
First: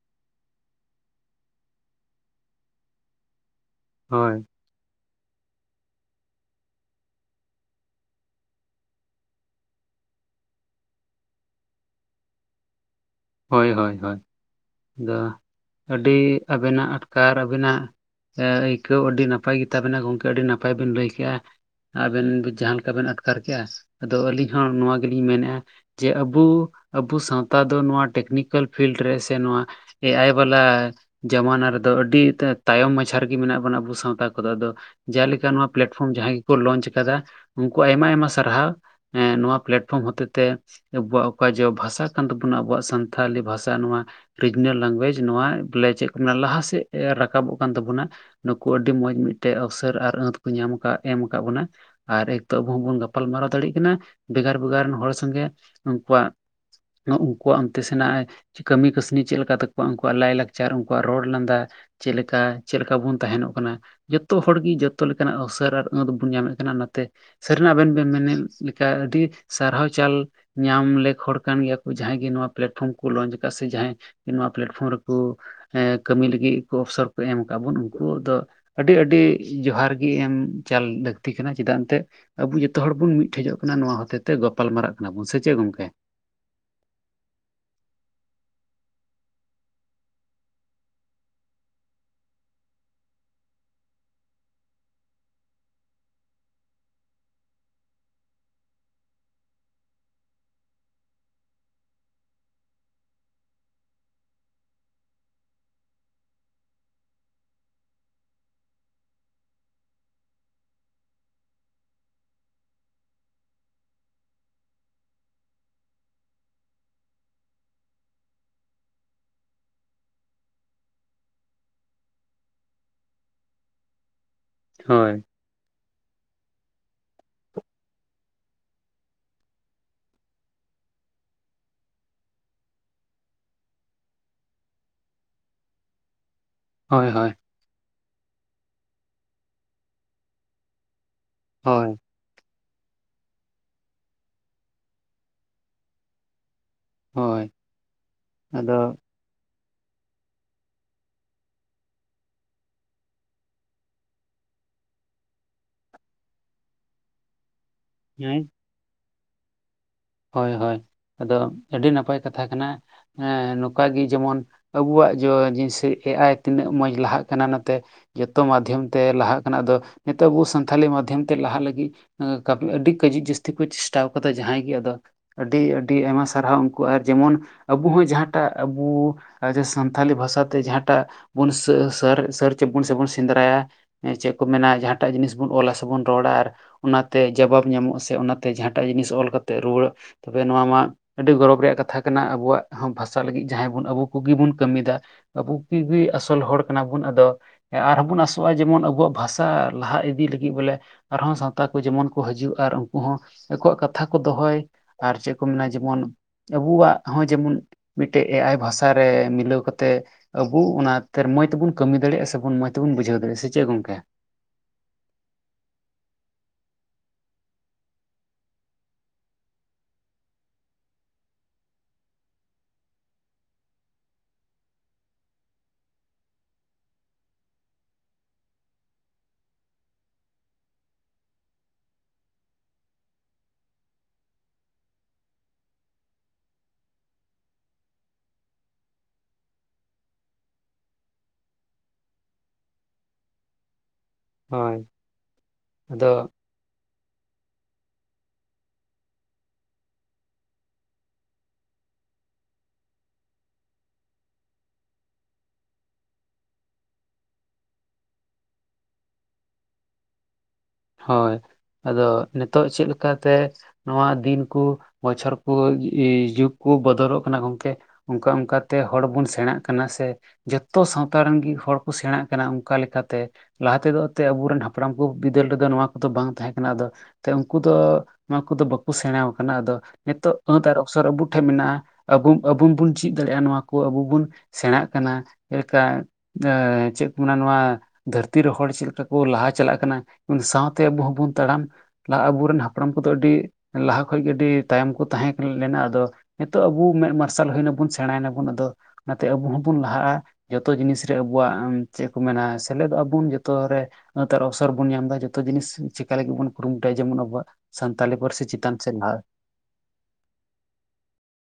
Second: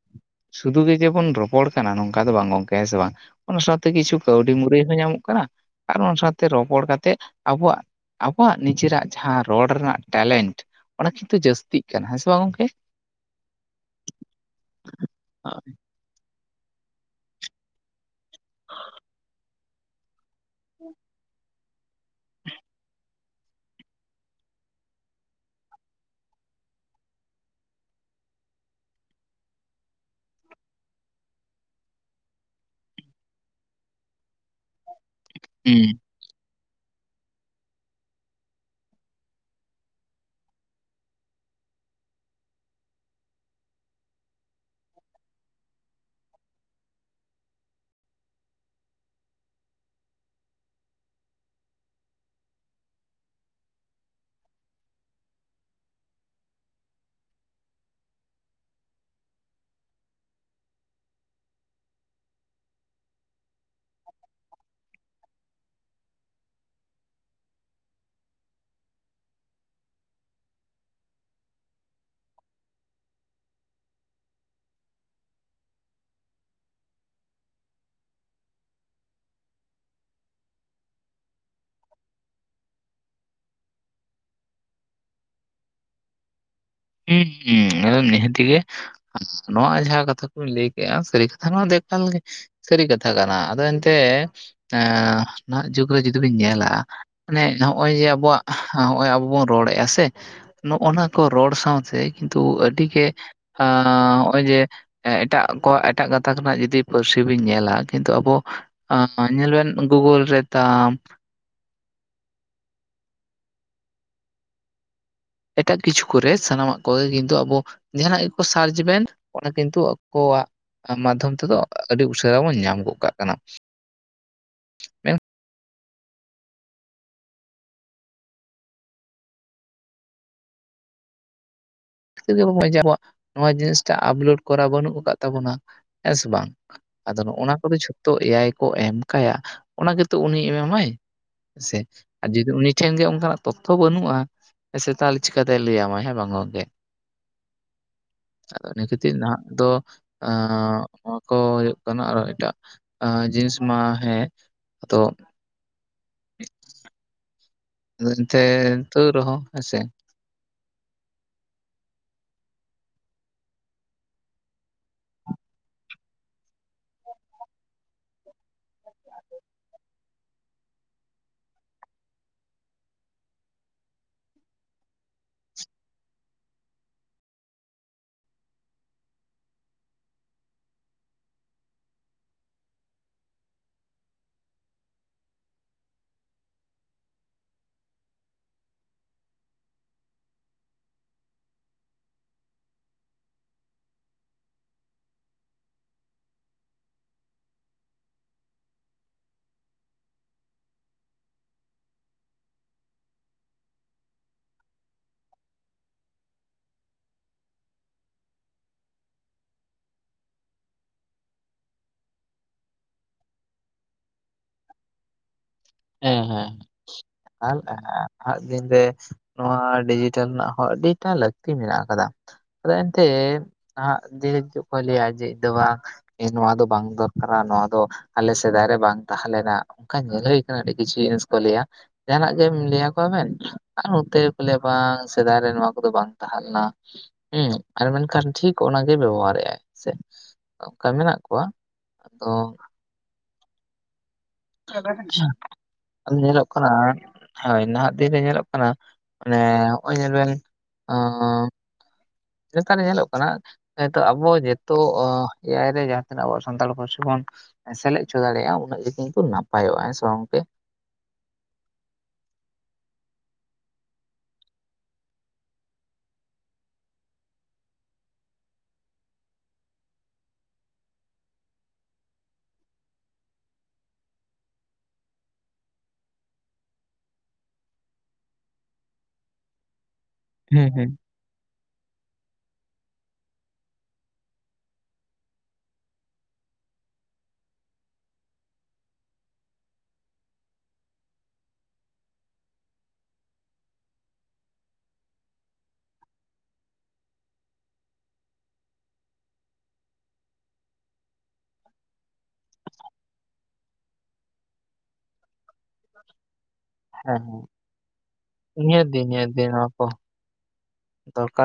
ᱥᱩᱫᱩ ᱜᱮ ᱡᱮᱢᱚᱱ ᱨᱚᱯᱚᱲ ᱠᱟᱱᱟ ᱱᱚᱝᱠᱟ ᱫᱚ ᱵᱟᱝ ᱜᱚᱝᱠᱮ ᱦᱮᱸ ᱥᱮ ᱵᱟᱝ ᱚᱱᱟ ᱥᱟᱶᱛᱮ ᱠᱤᱪᱷᱩᱠ ᱦᱳᱭ ᱠᱟᱹᱣᱰᱤ ᱢᱩᱼᱼᱼ ᱞᱟᱹᱭ ᱦᱚᱸ ᱧᱟᱢᱚᱜ ᱠᱟᱱᱟ ᱟᱨ ᱚᱱᱟ ᱥᱟᱶᱛᱮ ᱨᱚᱯᱚᱲ ᱠᱟᱛᱮ ᱟᱵᱚᱣᱟᱜᱼᱼᱼ ᱟᱵᱚᱣᱟᱜ ᱱᱤᱡᱮᱨᱟᱜ ᱡᱟᱦᱟᱸ ᱨᱚᱲ ᱨᱮᱱᱟᱜ ᱴᱮᱞᱮᱱᱴᱼᱼᱼ ᱚᱱᱟ ᱠᱤᱱᱛᱩ ᱡᱟᱹᱥᱛᱤᱜ ᱠᱟᱱᱟ ᱦᱮᱸ ᱥᱮ ᱵᱟᱝ ᱜᱚᱝᱠᱮ? ᱦᱳᱭ ᱦᱳᱭ ᱦᱳᱭ ᱟᱫᱚ ᱟᱹᱰᱤ ᱟᱵᱤᱱᱟᱜ ᱟᱴᱠᱟᱨ ᱟᱹᱵᱤᱱᱟᱜᱼᱼᱼ ᱟᱹᱭᱠᱟᱹᱣ ᱟᱹᱰᱤ ᱱᱟᱯᱟᱭ ᱜᱮ ᱛᱟᱵᱤᱱᱟ ᱜᱚᱝᱠᱮ ᱟᱹᱰᱤ ᱱᱟᱯᱟᱭ ᱵᱤᱱ ᱞᱟᱹᱭ ᱠᱮᱜᱼᱟ᱾ ᱟᱵᱮᱱ ᱡᱟᱦᱟᱸ ᱞᱮᱠᱟ ᱵᱤᱱ ᱟᱴᱠᱟᱨ ᱠᱮᱜᱼᱟ ᱟᱫᱚ ᱟᱹᱞᱤᱧ ᱦᱚᱸ ᱱᱚᱣᱟ ᱜᱮᱞᱤᱧ ᱢᱮᱱᱮᱫᱼᱟᱼᱼᱼ ᱡᱮ ᱟᱵᱚ ᱟᱵᱚ ᱥᱟᱶᱛᱟ ᱫᱚ ᱱᱚᱣᱟ ᱴᱮᱠᱱᱤᱠᱟ. ᱞ ᱯᱷᱤᱞᱰ ᱨᱮ ᱥᱮ ᱱᱚᱣᱟᱼᱼᱼ ᱮᱭᱟᱭ ᱵᱟᱞᱟ? ᱡᱟᱢᱟᱱᱟ ᱨᱮᱫᱚ ᱟᱹᱰᱤ ᱛᱟᱭᱚᱢ ᱢᱟᱪᱷᱟ ᱨᱮᱜᱮ ᱢᱮᱱᱟᱜ ᱵᱚ ᱟ ᱥᱟᱶᱛᱟ ᱠᱚᱫᱚ ᱟᱫᱚ ᱡᱮᱠᱟ ᱱᱚᱣᱟ ᱦᱩᱸ ᱯᱞᱟᱴᱯᱷᱚᱨᱚᱢ ᱡᱟᱦᱟᱸ ᱜᱮᱠᱚ ᱞᱚᱪ ᱠᱟᱫᱟ ᱩᱱᱠᱩᱣᱟᱜ ᱟᱭᱢᱟ ᱟᱭᱢᱟ ᱥᱟᱨᱦᱟᱣ᱾ ᱱᱚᱣᱟ ᱯᱞᱟᱴᱯᱷᱚᱨᱚᱢ ᱦᱚᱛᱮᱡᱛᱮ ᱟᱵᱚᱣᱟᱜ ᱚᱠᱟ ᱵᱷᱟᱥᱟ ᱠᱟᱱ ᱛᱟᱵᱚᱱᱟ ᱟᱵᱚᱣᱟᱜ ᱥᱟᱱᱛᱟᱲᱤ ᱵᱷᱟᱥᱟ ᱱᱚᱣᱟ ᱨᱤᱡᱤᱱᱟᱞ ᱞᱮᱝᱜᱩᱭᱮᱡ ᱱᱚᱣᱟ ᱵᱚᱞᱮ ᱪᱮᱫ ᱠᱚ ᱞᱟᱦᱟ ᱥᱮᱫ ᱨᱟᱠᱟᱵᱚᱜ ᱠᱟᱱ ᱛᱟᱵᱚᱱᱟ᱾ ᱱᱩᱠᱩ ᱟᱹᱰᱤ ᱢᱚᱸᱡᱽ ᱢᱤᱫᱴᱮᱱ ᱚᱯᱥᱚᱨ ᱟᱨ ᱟᱹᱛ ᱠᱚ ᱧᱟᱢ ᱠᱟᱫ ᱮᱢ ᱠᱟᱫ ᱵᱚᱱᱟ᱾ ᱟᱨ ᱮᱠ ᱛᱚ ᱟᱵᱚ ᱦᱚᱸᱵᱚᱱ ᱜᱟᱯᱟᱞ ᱢᱟᱨᱟᱨᱟᱣ ᱫᱟᱲᱮᱭᱟᱜ ᱠᱟᱱᱟ ᱵᱷᱮᱜᱟᱨ ᱵᱷᱮᱜᱟᱨ ᱨᱮᱱ ᱦᱚᱲ ᱥᱚᱝᱜᱮ ᱩᱱᱠᱩᱣᱟᱜ ᱩᱱᱠᱩᱣᱟᱜ ᱚᱱᱛᱮ ᱥᱮᱱᱟᱜ ᱠᱟᱹᱢᱤ ᱠᱟᱹᱥᱱᱤ ᱪᱮᱫ ᱞᱮᱠᱟ ᱛᱟᱠᱚᱣᱟ ᱩᱱᱠᱩᱣᱟᱜ ᱞᱟᱭᱼᱞᱟᱠᱪᱟᱨ ᱩᱱᱠᱩᱣᱟᱜ ᱨᱚᱲ ᱞᱟᱸᱫᱟ᱾ ᱪᱮᱫ ᱞᱮᱠᱟ ᱪᱮᱫᱠᱟ ᱵᱚᱱ ᱛᱟᱦᱮᱱᱚᱜ ᱠᱟᱱᱟ? ᱡᱚᱛᱚ ᱦᱚᱲ ᱜᱮ ᱡᱚᱛᱚ ᱞᱮᱠᱟᱱᱟᱜ ᱩᱥᱟᱹᱨ ᱟᱨ ᱟᱹᱛ ᱵᱚᱱ ᱧᱟᱢᱮᱫ ᱠᱟᱱᱟ ᱱᱚᱛᱮ᱾ ᱥᱟᱹᱨᱤᱱᱟᱜ ᱟᱵᱮᱱ ᱵᱮᱱ ᱢᱮᱱᱮᱫ ᱞᱮᱠᱟ ᱟᱹᱰᱤ ᱥᱟᱨᱦᱟᱣ ᱪᱟᱞ ᱧᱟᱢ ᱞᱮᱠ ᱦᱚᱲ ᱠᱟᱱ ᱜᱮᱭᱟ ᱠᱚ ᱡᱟᱦᱟᱸᱭ ᱜᱮ ᱱᱚᱣᱟ ᱯᱞᱟᱴᱯᱷᱚᱨᱚᱢ ᱠᱚ ᱞᱚᱱᱪ ᱠᱟᱫ ᱥᱮ ᱡᱟᱦᱟᱸᱭ ᱱᱚᱣᱟ ᱯᱞᱟᱴᱯᱷᱚᱨᱚᱢ ᱨᱮᱠᱩ ᱮ ᱠᱟᱹᱢᱤ ᱞᱟᱹᱜᱤᱫ ᱚᱯᱥᱚᱨ ᱠᱚ ᱮᱢ ᱠᱟᱫ ᱵᱚᱱ ᱩᱱᱠᱩ ᱫᱚ ᱟᱹᱰᱤ ᱟᱹᱰᱤ ᱡᱚᱦᱟᱨ ᱜᱮ ᱮᱢ ᱪᱟᱞ ᱞᱟᱹᱠᱛᱤ ᱠᱟᱱᱟ ᱪᱮᱫᱟᱜ ᱮᱱᱛᱮᱫ ᱟᱵᱚ ᱡᱚᱛᱚ ᱦᱚᱲ ᱵᱚᱱ ᱢᱤᱫᱴᱷᱮᱡᱚᱜ ᱠᱟᱱᱟ ᱱᱚᱣᱟ ᱦᱚᱛᱮ ᱛᱮ ᱜᱟᱯᱟᱞ ᱢᱟᱨᱟᱜ ᱠᱟᱱᱟ ᱵᱚᱱ ᱥᱮ ᱪᱮᱫ ᱜᱚᱢᱠᱮ? ᱦᱩᱸ ᱦᱩᱸ ᱟᱫᱚ ᱱᱮᱦᱟᱛᱤ ᱜᱮ ᱱᱚᱣᱟ ᱡᱟᱦᱟᱸ ᱠᱟᱛᱷᱟ ᱠᱚᱧ ᱞᱟᱹᱭ ᱠᱮᱫ-ᱟ ᱥᱟᱹᱨᱤ ᱠᱟᱛᱷᱟ ᱱᱚᱣᱟ ᱫᱚ ᱮᱠᱟᱞ ᱜᱮ ᱥᱟᱹᱨᱤ ᱠᱟᱛᱷᱟ ᱠᱟᱱᱟ ᱟᱫᱚ ᱮᱱᱛᱮᱜ ᱮ ᱱᱟᱦᱟᱜ ᱡᱩᱜᱽ ᱨᱮ ᱡᱩᱫᱤ ᱵᱤᱱ ᱧᱮᱞᱟ᱾ ᱢᱟᱱᱮ ᱱᱚᱜ-ᱚᱭ ᱡᱮ ᱟᱵᱚᱣᱟᱜ ᱦᱚᱸᱜ-ᱚᱭ ᱟᱵᱚ ᱵᱚᱱ ᱨᱚᱲᱮᱫ-ᱟ ᱥᱮ ᱱᱚᱜ-ᱚ ᱱᱟ ᱠᱚ ᱨᱚᱲ ᱥᱟᱶᱛᱮ ᱠᱤᱱᱛᱩ ᱟᱹᱰᱤ ᱜᱮ ᱟ ᱱᱚᱜ-ᱚᱭ ᱡᱮ ᱮᱴᱟᱜ ᱠᱚᱣᱟᱜ ᱮᱴᱟᱜ ᱜᱟᱛᱟᱠᱱᱟᱜ ᱡᱚᱫᱤ ᱯᱟᱹᱨᱥᱤ ᱵᱤᱱ ᱧᱮᱞᱟ ᱠᱤᱱᱛᱩ ᱟᱵᱚ ᱧᱮᱞ ᱵᱮᱱ ᱜᱩᱜᱩᱞ ᱨᱮ ᱛᱟᱢ ᱮᱴᱟᱜ ᱠᱤᱪᱷᱩ ᱠᱚᱨᱮ ᱥᱟᱱᱟᱢᱟᱜ ᱠᱚᱜᱮ ᱠᱤᱱᱛᱩ ᱟᱵᱚ ᱡᱟᱦᱟᱱᱟᱜ ᱜᱮᱠᱚ ᱥᱟᱨᱪ ᱵᱮᱮᱱ ᱚᱱᱟ ᱠᱤᱱᱛᱩ ᱟᱠᱚᱣᱟᱜ ᱢᱟᱫᱽᱫᱷᱚᱢ ᱛᱮᱫᱚ ᱟᱹᱰᱤ ᱩᱥᱟᱹᱨᱟ ᱵᱚᱱ ᱧᱟᱢ ᱜᱚᱜ ᱠᱟᱜ ᱠᱟᱱᱟ᱾ ᱢᱮᱱᱠᱷᱟᱱ ᱦᱳᱭ [unintelligible] ᱟᱵᱚ ᱱᱚᱣᱟ ᱡᱤᱱᱤᱥᱴᱟ ᱟᱯᱞᱳᱰ ᱠᱚᱨᱟᱣ ᱵᱟᱹᱱᱩᱜ ᱠᱟᱫ ᱛᱟᱵᱚᱱᱟ ᱦᱮᱸ ᱥᱮ ᱵᱟᱝ? ᱟᱫᱚ ᱱᱚᱜ ᱚᱱᱟ ᱠᱚᱫᱚ ᱡᱷᱚᱛᱚ ᱮᱭᱟᱭ ᱠᱚ ᱮᱢ ᱠᱟᱭᱟ ᱚᱱᱟ ᱜᱮᱛᱚ ᱩᱱᱤ ᱮᱢᱟᱢᱟᱭᱟ᱾ ᱥᱮ ᱟᱨ ᱡᱩᱫᱤ ᱩᱱᱤ ᱴᱷᱮᱱ ᱜᱮ ᱚᱱᱠᱟᱱᱟᱜ ᱛᱚᱛᱛᱷᱚ ᱵᱟᱹᱱᱩᱜ-ᱟ ᱥᱮ ᱛᱟᱦᱚᱞᱮ ᱪᱤᱠᱟᱛᱮ ᱞᱟᱹᱭᱟᱢᱟᱭ ᱦᱮᱸ ᱵᱟᱝ ᱜᱚᱢᱠᱮ᱾ ᱦᱳᱭ ᱟᱫᱚ ᱤᱱᱟ ᱠᱷᱟᱹᱛᱤᱨ ᱱᱟᱦᱟᱜ ᱫᱚ ᱮ ᱱᱚᱣᱟ ᱠᱚ ᱦᱩᱭᱩᱜ ᱠᱟᱱᱟ ᱟᱨᱚ ᱮᱴᱟᱜ ᱡᱤᱱᱤᱥ ᱢᱟ ᱦᱮᱸ ᱛᱚ ᱮᱱᱛ ᱛᱟᱣ ᱨᱮᱦᱚᱸ ᱦᱮᱸᱥᱮ ᱦᱳᱭ ᱦᱳᱭ ᱟᱫᱚ ᱟᱹᱰᱤ ᱱᱟᱯᱟᱭ ᱠᱟᱛᱷᱟ ᱠᱟᱱᱟ ᱱᱚᱝᱠᱟ ᱜᱮ ᱡᱮᱢᱚᱱ ᱟᱵᱚᱣᱟᱜ ᱡᱮ ᱡᱤᱱᱤᱥ ᱮ ᱟᱭ ᱛᱤᱱᱟᱹᱜ ᱢᱚᱡᱽ ᱞᱟᱦᱟᱜ ᱠᱟᱱᱟ ᱱᱚᱛᱮ᱾ ᱡᱚᱛᱚ ᱢᱟᱫᱽᱫᱷᱚᱢ ᱛᱮ ᱞᱟᱦᱟᱜ ᱠᱟᱱᱟ, ᱟᱫᱚ ᱱᱤᱛᱚᱜ ᱟᱵᱚ ᱥᱟᱱᱛᱟᱲᱤ ᱢᱟᱫᱽᱫᱷᱚᱢ ᱛᱮ ᱞᱟᱦᱟᱜ ᱞᱟᱹᱜᱤᱫ ᱟᱹᱰᱤ ᱠᱟᱹᱡᱤᱡ ᱡᱟᱹᱥᱛᱤ ᱠᱚ ᱪᱮᱥᱴᱟ ᱠᱟᱫᱟ ᱡᱟᱦᱟᱸᱭ ᱜᱮ ᱟᱫᱚ ᱟᱹᱰᱤ ᱟᱹᱰᱤ ᱟᱭᱢᱟ ᱥᱟᱨᱦᱟᱣ ᱩᱱᱠᱩ ᱟᱨ ᱡᱮᱢᱚᱱ ᱟᱵᱩ ᱦᱚᱸ ᱡᱟᱦᱟᱸᱴᱟᱜ ᱟᱵᱩ ᱥᱟᱱᱛᱟᱲᱤ ᱵᱷᱟᱥᱟᱛᱮ ᱡᱟᱦᱟᱸᱴᱟᱜ ᱵᱚᱱ ᱥᱟᱨ ᱪᱮᱫᱵᱚᱱ ᱥᱮᱵᱚᱱ ᱥᱮᱸᱫᱽᱨᱟᱭᱟ ᱪᱮᱫ ᱠᱚ ᱢᱮᱱᱟ ᱡᱟᱦᱟᱸᱴᱟᱜ ᱡᱤᱱᱤᱥ ᱵᱚᱱ ᱚᱞᱟ ᱥᱮᱵᱚᱱ ᱨᱚᱲᱟ ᱟᱨ ᱚᱱᱟᱛᱮ ᱡᱟᱚᱵᱵ ᱧᱟᱢᱚᱜᱼᱟ ᱥᱮ ᱚᱱᱟᱛᱮ ᱡᱟᱦᱟᱸᱴᱟᱜ ᱡᱤᱱᱤᱥ ᱚᱞ ᱠᱟᱛᱮᱜ ᱨᱩᱣᱟᱹᱲᱚᱜ ᱛᱚᱵᱮ ᱱᱚᱣᱟ ᱢᱟ᱾ ᱟᱹᱰᱤ ᱜᱚᱨᱚᱵᱽ ᱨᱮᱭᱟᱜ ᱠᱟᱛᱷᱟ ᱠᱟᱱᱟ, ᱟᱵᱚᱣᱟᱜ ᱵᱷᱟᱥᱟ ᱞᱟᱹᱜᱤᱫ ᱡᱟᱦᱟᱸᱭ ᱵᱚᱱ ᱟᱵᱚ ᱠᱚᱜᱮ ᱵᱚᱱ ᱠᱟᱹᱢᱤᱭᱮᱫᱟ᱾ ᱟᱵᱚ ᱠᱚᱜᱮ ᱟᱥᱚᱞ ᱦᱚᱲ ᱠᱟᱱᱟ ᱵᱚᱱ ᱟᱫᱚ᱾ ᱟᱨᱦᱚᱸ ᱵᱚᱱ ᱟᱥᱚᱜᱼᱟ ᱡᱮᱢᱚᱱ ᱟᱵᱚᱣᱟᱜ ᱵᱷᱟᱥᱟ ᱞᱟᱦᱟ ᱤᱫᱤ ᱞᱟᱹᱜᱤᱫ ᱵᱚᱞᱮ᱾ ᱟᱨᱦᱚᱸ ᱥᱟᱶᱛᱟ ᱠᱚ ᱡᱮᱢᱚᱱ ᱠᱚ ᱦᱤᱡᱩᱜᱼᱟ ᱟᱨ ᱩᱱᱠᱩ ᱦᱚᱸ ᱟᱠᱚᱣᱟᱜ ᱠᱟᱛᱷᱟ ᱠᱚ ᱫᱚᱦᱚᱭ᱾ ᱟᱨ ᱪᱮᱫ ᱠᱚ ᱢᱮᱱᱟ ᱡᱮᱢᱚᱱ ᱟᱵᱚᱣᱟᱜ ᱦᱚᱸ ᱡᱮᱢᱚᱱ᱾ ᱢᱤᱫᱴᱮᱡ ᱮ ᱟᱭ ᱵᱷᱟᱥᱟ ᱨᱮ ᱢᱤᱞᱟᱹᱣ ᱠᱟᱛᱮᱜ᱾ ᱟᱵᱚ ᱚᱱᱟ ᱛᱮᱨ ᱢᱚᱡ ᱛᱮ ᱠᱟᱹᱢᱤ ᱫᱟᱲᱮᱭᱟᱜᱼᱟ ᱥᱮᱵᱚᱱ ᱢᱚᱸᱡᱽ ᱛᱮᱵᱚᱱ ᱵᱩᱡᱷᱟᱹᱣ ᱫᱟᱲᱮᱭᱟᱜᱼᱟ ᱥᱮ ᱪᱮᱫ ᱜᱚᱝᱠᱮ? [unintelligible] ᱟᱞ ᱟᱸ ᱧᱤᱫᱟᱹ᱾ ᱱᱚᱣᱟ ᱰᱤᱡᱤᱴᱮᱞ ᱨᱮᱱᱟᱜ ᱦᱚᱸ ᱟᱹᱰᱤᱴᱟ ᱞᱟᱹᱠᱛᱤ ᱢᱮᱱᱟᱜ ᱟᱠᱟᱫᱟ᱾ ᱟᱫᱚ ᱮᱱᱛᱮ ᱱᱟᱜ ᱫᱤ ᱦᱩᱜ ᱠᱚ ᱞᱟᱹᱭᱟ ᱡᱮ ᱤᱧ ᱫᱚ ᱵᱟᱝ᱾ ᱱᱚᱣᱟ ᱫᱚ ᱵᱟᱝ ᱫᱚᱨᱠᱟᱨᱟ ᱱᱚᱣᱟ ᱫᱚ ᱟᱞᱮ ᱥᱮᱫᱟᱭ ᱨᱮ ᱵᱟᱝ ᱛᱟᱦᱮᱸ ᱞᱮᱱᱟ ᱚᱱᱠᱟ ᱧᱮᱞ᱾ ᱟᱹᱰᱤ ᱠᱤᱪᱷᱩ ᱡᱤᱱᱤᱥ ᱠᱚ ᱞᱟᱹᱭᱟ ᱡᱟᱦᱱᱟᱜ ᱜᱮᱢ ᱞᱟᱹᱭᱼᱟ ᱠᱚᱣᱟ ᱵᱮᱱ᱾ ᱟᱨ ᱱᱚᱛᱮ ᱠᱚ ᱞᱟᱹᱭ ᱟ ᱵᱟᱝ ᱥᱮᱫᱟᱭ ᱨᱮ ᱱᱚᱣᱟ ᱠᱚᱫᱚ ᱵᱟᱝ ᱛᱟᱦᱮᱸ ᱞᱮᱱᱟ᱾ ᱦᱩᱸ ᱟᱨ ᱢᱮᱱᱠᱷᱟᱱ ᱴᱷᱤᱠ ᱚᱱᱟᱜᱮ ᱵᱮᱵᱚᱦᱟᱨ ᱮᱟᱭ ᱥᱮ᱾ ᱚᱱᱠᱟ ᱢᱮᱱᱟᱜ ᱠᱚᱣᱟ ᱛᱚ᱾ ᱦᱳᱭ ᱟᱫᱚ ᱧᱮᱞᱚᱜ ᱠᱟᱱᱟ ᱦᱳᱭ ᱱᱟᱦᱟᱜ ᱫᱤᱱ ᱨᱮ ᱧᱮᱞᱚᱜ ᱠᱟᱱᱟ᱾ ᱢᱟᱱᱮ ᱱᱚᱜ ᱚᱭ ᱧᱮᱞ ᱵᱮᱱ ᱚᱸ᱾ ᱱᱮᱛᱟᱨ ᱧᱮᱞᱚᱜ ᱠᱟᱱᱟ᱾ ᱡᱮᱸᱛᱚ ᱟᱵᱚ ᱡᱤᱛᱚᱜ ᱮᱟᱭ ᱨᱮ ᱡᱟᱦᱟᱸ ᱛᱤᱱᱟᱹᱜ ᱟᱵᱚ ᱥᱟᱱᱛᱟᱲ ᱯᱟᱹᱨᱥᱤ ᱵᱚᱱ᱾ ᱥᱮᱞᱮᱫ ᱦᱚᱪᱚ ᱫᱟᱲᱮᱭᱟᱜᱼᱟ ᱩᱱᱟᱹᱜ ᱠᱤᱱᱛᱩ ᱱᱟᱯᱟᱭᱚᱜᱼᱟ ᱦᱮᱸ ᱜᱚᱝᱠᱮ᱾ ᱦᱳᱭ ᱟᱫᱚ ᱱᱤᱛᱚᱜ ᱪᱮᱫ ᱞᱮᱠᱟᱛᱮ᱾ ᱱᱚᱣᱟ ᱫᱤᱱ ᱠᱚ ᱵᱚᱪᱷᱚᱨ ᱠᱚ ᱡᱩᱜ ᱠᱚ ᱵᱚᱫᱚᱞᱚᱜ ᱠᱟᱱᱟ ᱜᱚᱝᱠᱮ᱾ ᱚᱱᱠᱟ ᱚᱱᱠᱟ ᱛᱮ ᱦᱚᱲ ᱵᱚᱱ ᱥᱮᱬᱟᱜ ᱠᱟᱱᱟ ᱥᱮ᱾ ᱡᱚᱛᱚ ᱥᱟᱶᱛᱟ ᱨᱮᱱ ᱦᱚᱲ ᱠᱚ ᱥᱮᱬᱟᱜ ᱠᱟᱱᱟ ᱚᱱᱠᱟ ᱞᱮᱠᱟᱛᱮ᱾ ᱞᱟᱦᱟ ᱛᱮᱫᱚ ᱮᱱ ᱟᱵᱚᱨᱮᱱ ᱦᱟᱯᱲᱟᱢ ᱠᱚ᱾ ᱵᱤᱹᱫᱟᱞ ᱨᱮᱫᱚ ᱱᱚᱣᱟ ᱠᱚᱫᱚ ᱵᱟᱝ ᱛᱟᱦᱮᱸ ᱠᱟᱱᱟ ᱟᱫᱚ, ᱩᱱᱠᱩ ᱫᱚ ᱱᱚᱣᱟ ᱠᱚᱫᱚ ᱵᱟᱠᱚ ᱥᱮᱬᱟ ᱠᱟᱱᱟ ᱟᱫᱚ᱾ ᱱᱤᱛᱚᱜ ᱟᱹᱛ ᱦᱮᱸ ᱟᱨ ᱦᱮᱸ ᱚᱵᱥᱚᱨ ᱟᱵᱩ ᱴᱷᱮᱱ ᱢᱮᱱᱟᱜᱼᱟ᱾ ᱟᱵ ᱟᱵᱩ ᱵᱩᱱ ᱪᱮᱫ ᱫᱟᱲᱮᱭᱟᱜᱼᱟ ᱱᱚᱣᱟ ᱠᱚ ᱟᱵᱚ ᱵᱚᱱ ᱥᱮᱬᱟᱜ ᱠᱟᱱᱟ ᱡᱮᱞᱮᱠᱟ᱾ ᱮᱸ ᱪᱮᱫ ᱠᱚ ᱢᱮᱱᱟ ᱱᱚᱣᱟ ᱫᱷᱟᱹᱨᱛᱤ ᱨᱮ ᱦᱚᱲ ᱪᱮᱫ ᱞᱮᱠᱟ ᱠᱚ ᱞᱟᱦᱟ ᱪᱟᱞᱟᱜ ᱠᱟᱱᱟ᱾ ᱥᱟᱶᱛᱮ ᱟᱵᱚ ᱦᱚᱸᱵᱚᱱ ᱛᱟᱲᱟᱢ᱾ ᱟᱵᱚᱨᱮᱱ ᱦᱟᱯᱲᱟᱢ ᱠᱚᱫᱚ ᱟᱹᱰᱤ ᱞᱟᱦᱟ ᱠᱷᱚᱡ ᱜᱮ ᱟᱹᱰᱤ ᱛᱟᱭᱚᱢ ᱠᱚ ᱛᱟᱦᱮᱸ ᱞᱮᱱᱟ ᱟᱫᱚ᱾ ᱱᱤᱛᱚᱜ ᱟᱵᱚ ᱢᱮᱫ ᱢᱟᱨᱥᱟᱞ ᱦᱩᱭ ᱱᱟᱵᱚᱱ ᱥᱮᱬᱟᱭ ᱱᱟᱵᱚᱱ ᱟᱫᱚ, ᱚᱱᱟᱛᱮ ᱟᱵᱚ ᱦᱚᱸᱵᱚᱱ ᱞᱟᱦᱟᱜ-ᱟ᱾ ᱡᱚᱛᱚ ᱡᱤᱱᱤᱥ ᱨᱮ ᱟᱵᱚᱣᱟᱜ ᱪᱮᱫ ᱠᱚ ᱢᱮᱱᱟ ᱥᱮᱞᱮᱫᱚᱜᱼᱟ ᱵᱚᱱ ᱡᱚᱛᱚ ᱟᱹᱛ ᱟᱨ ᱚᱵᱥᱚᱨ ᱵᱚᱱ ᱧᱟᱢ ᱫᱟ᱾ ᱡᱚᱛᱚ ᱡᱤᱱᱤᱥ ᱪᱤᱠᱟ ᱞᱟᱹᱜᱤᱫ ᱵᱚᱱ ᱠᱩᱨᱩᱢᱩᱴᱩᱭᱟ ᱡᱮᱢᱚᱱ ᱦᱮᱸ ᱟᱵᱚᱣᱟᱜ ᱥᱟᱱᱛᱟᱞᱤ ᱯᱟᱹᱨᱥᱤ ᱦᱮᱸ ᱪᱮᱛᱟᱱ ᱱᱤᱦᱟᱹᱛ ᱥᱮ ᱞᱟᱦᱟ᱾ [unintelligible] ᱫᱚᱨᱠᱟᱨ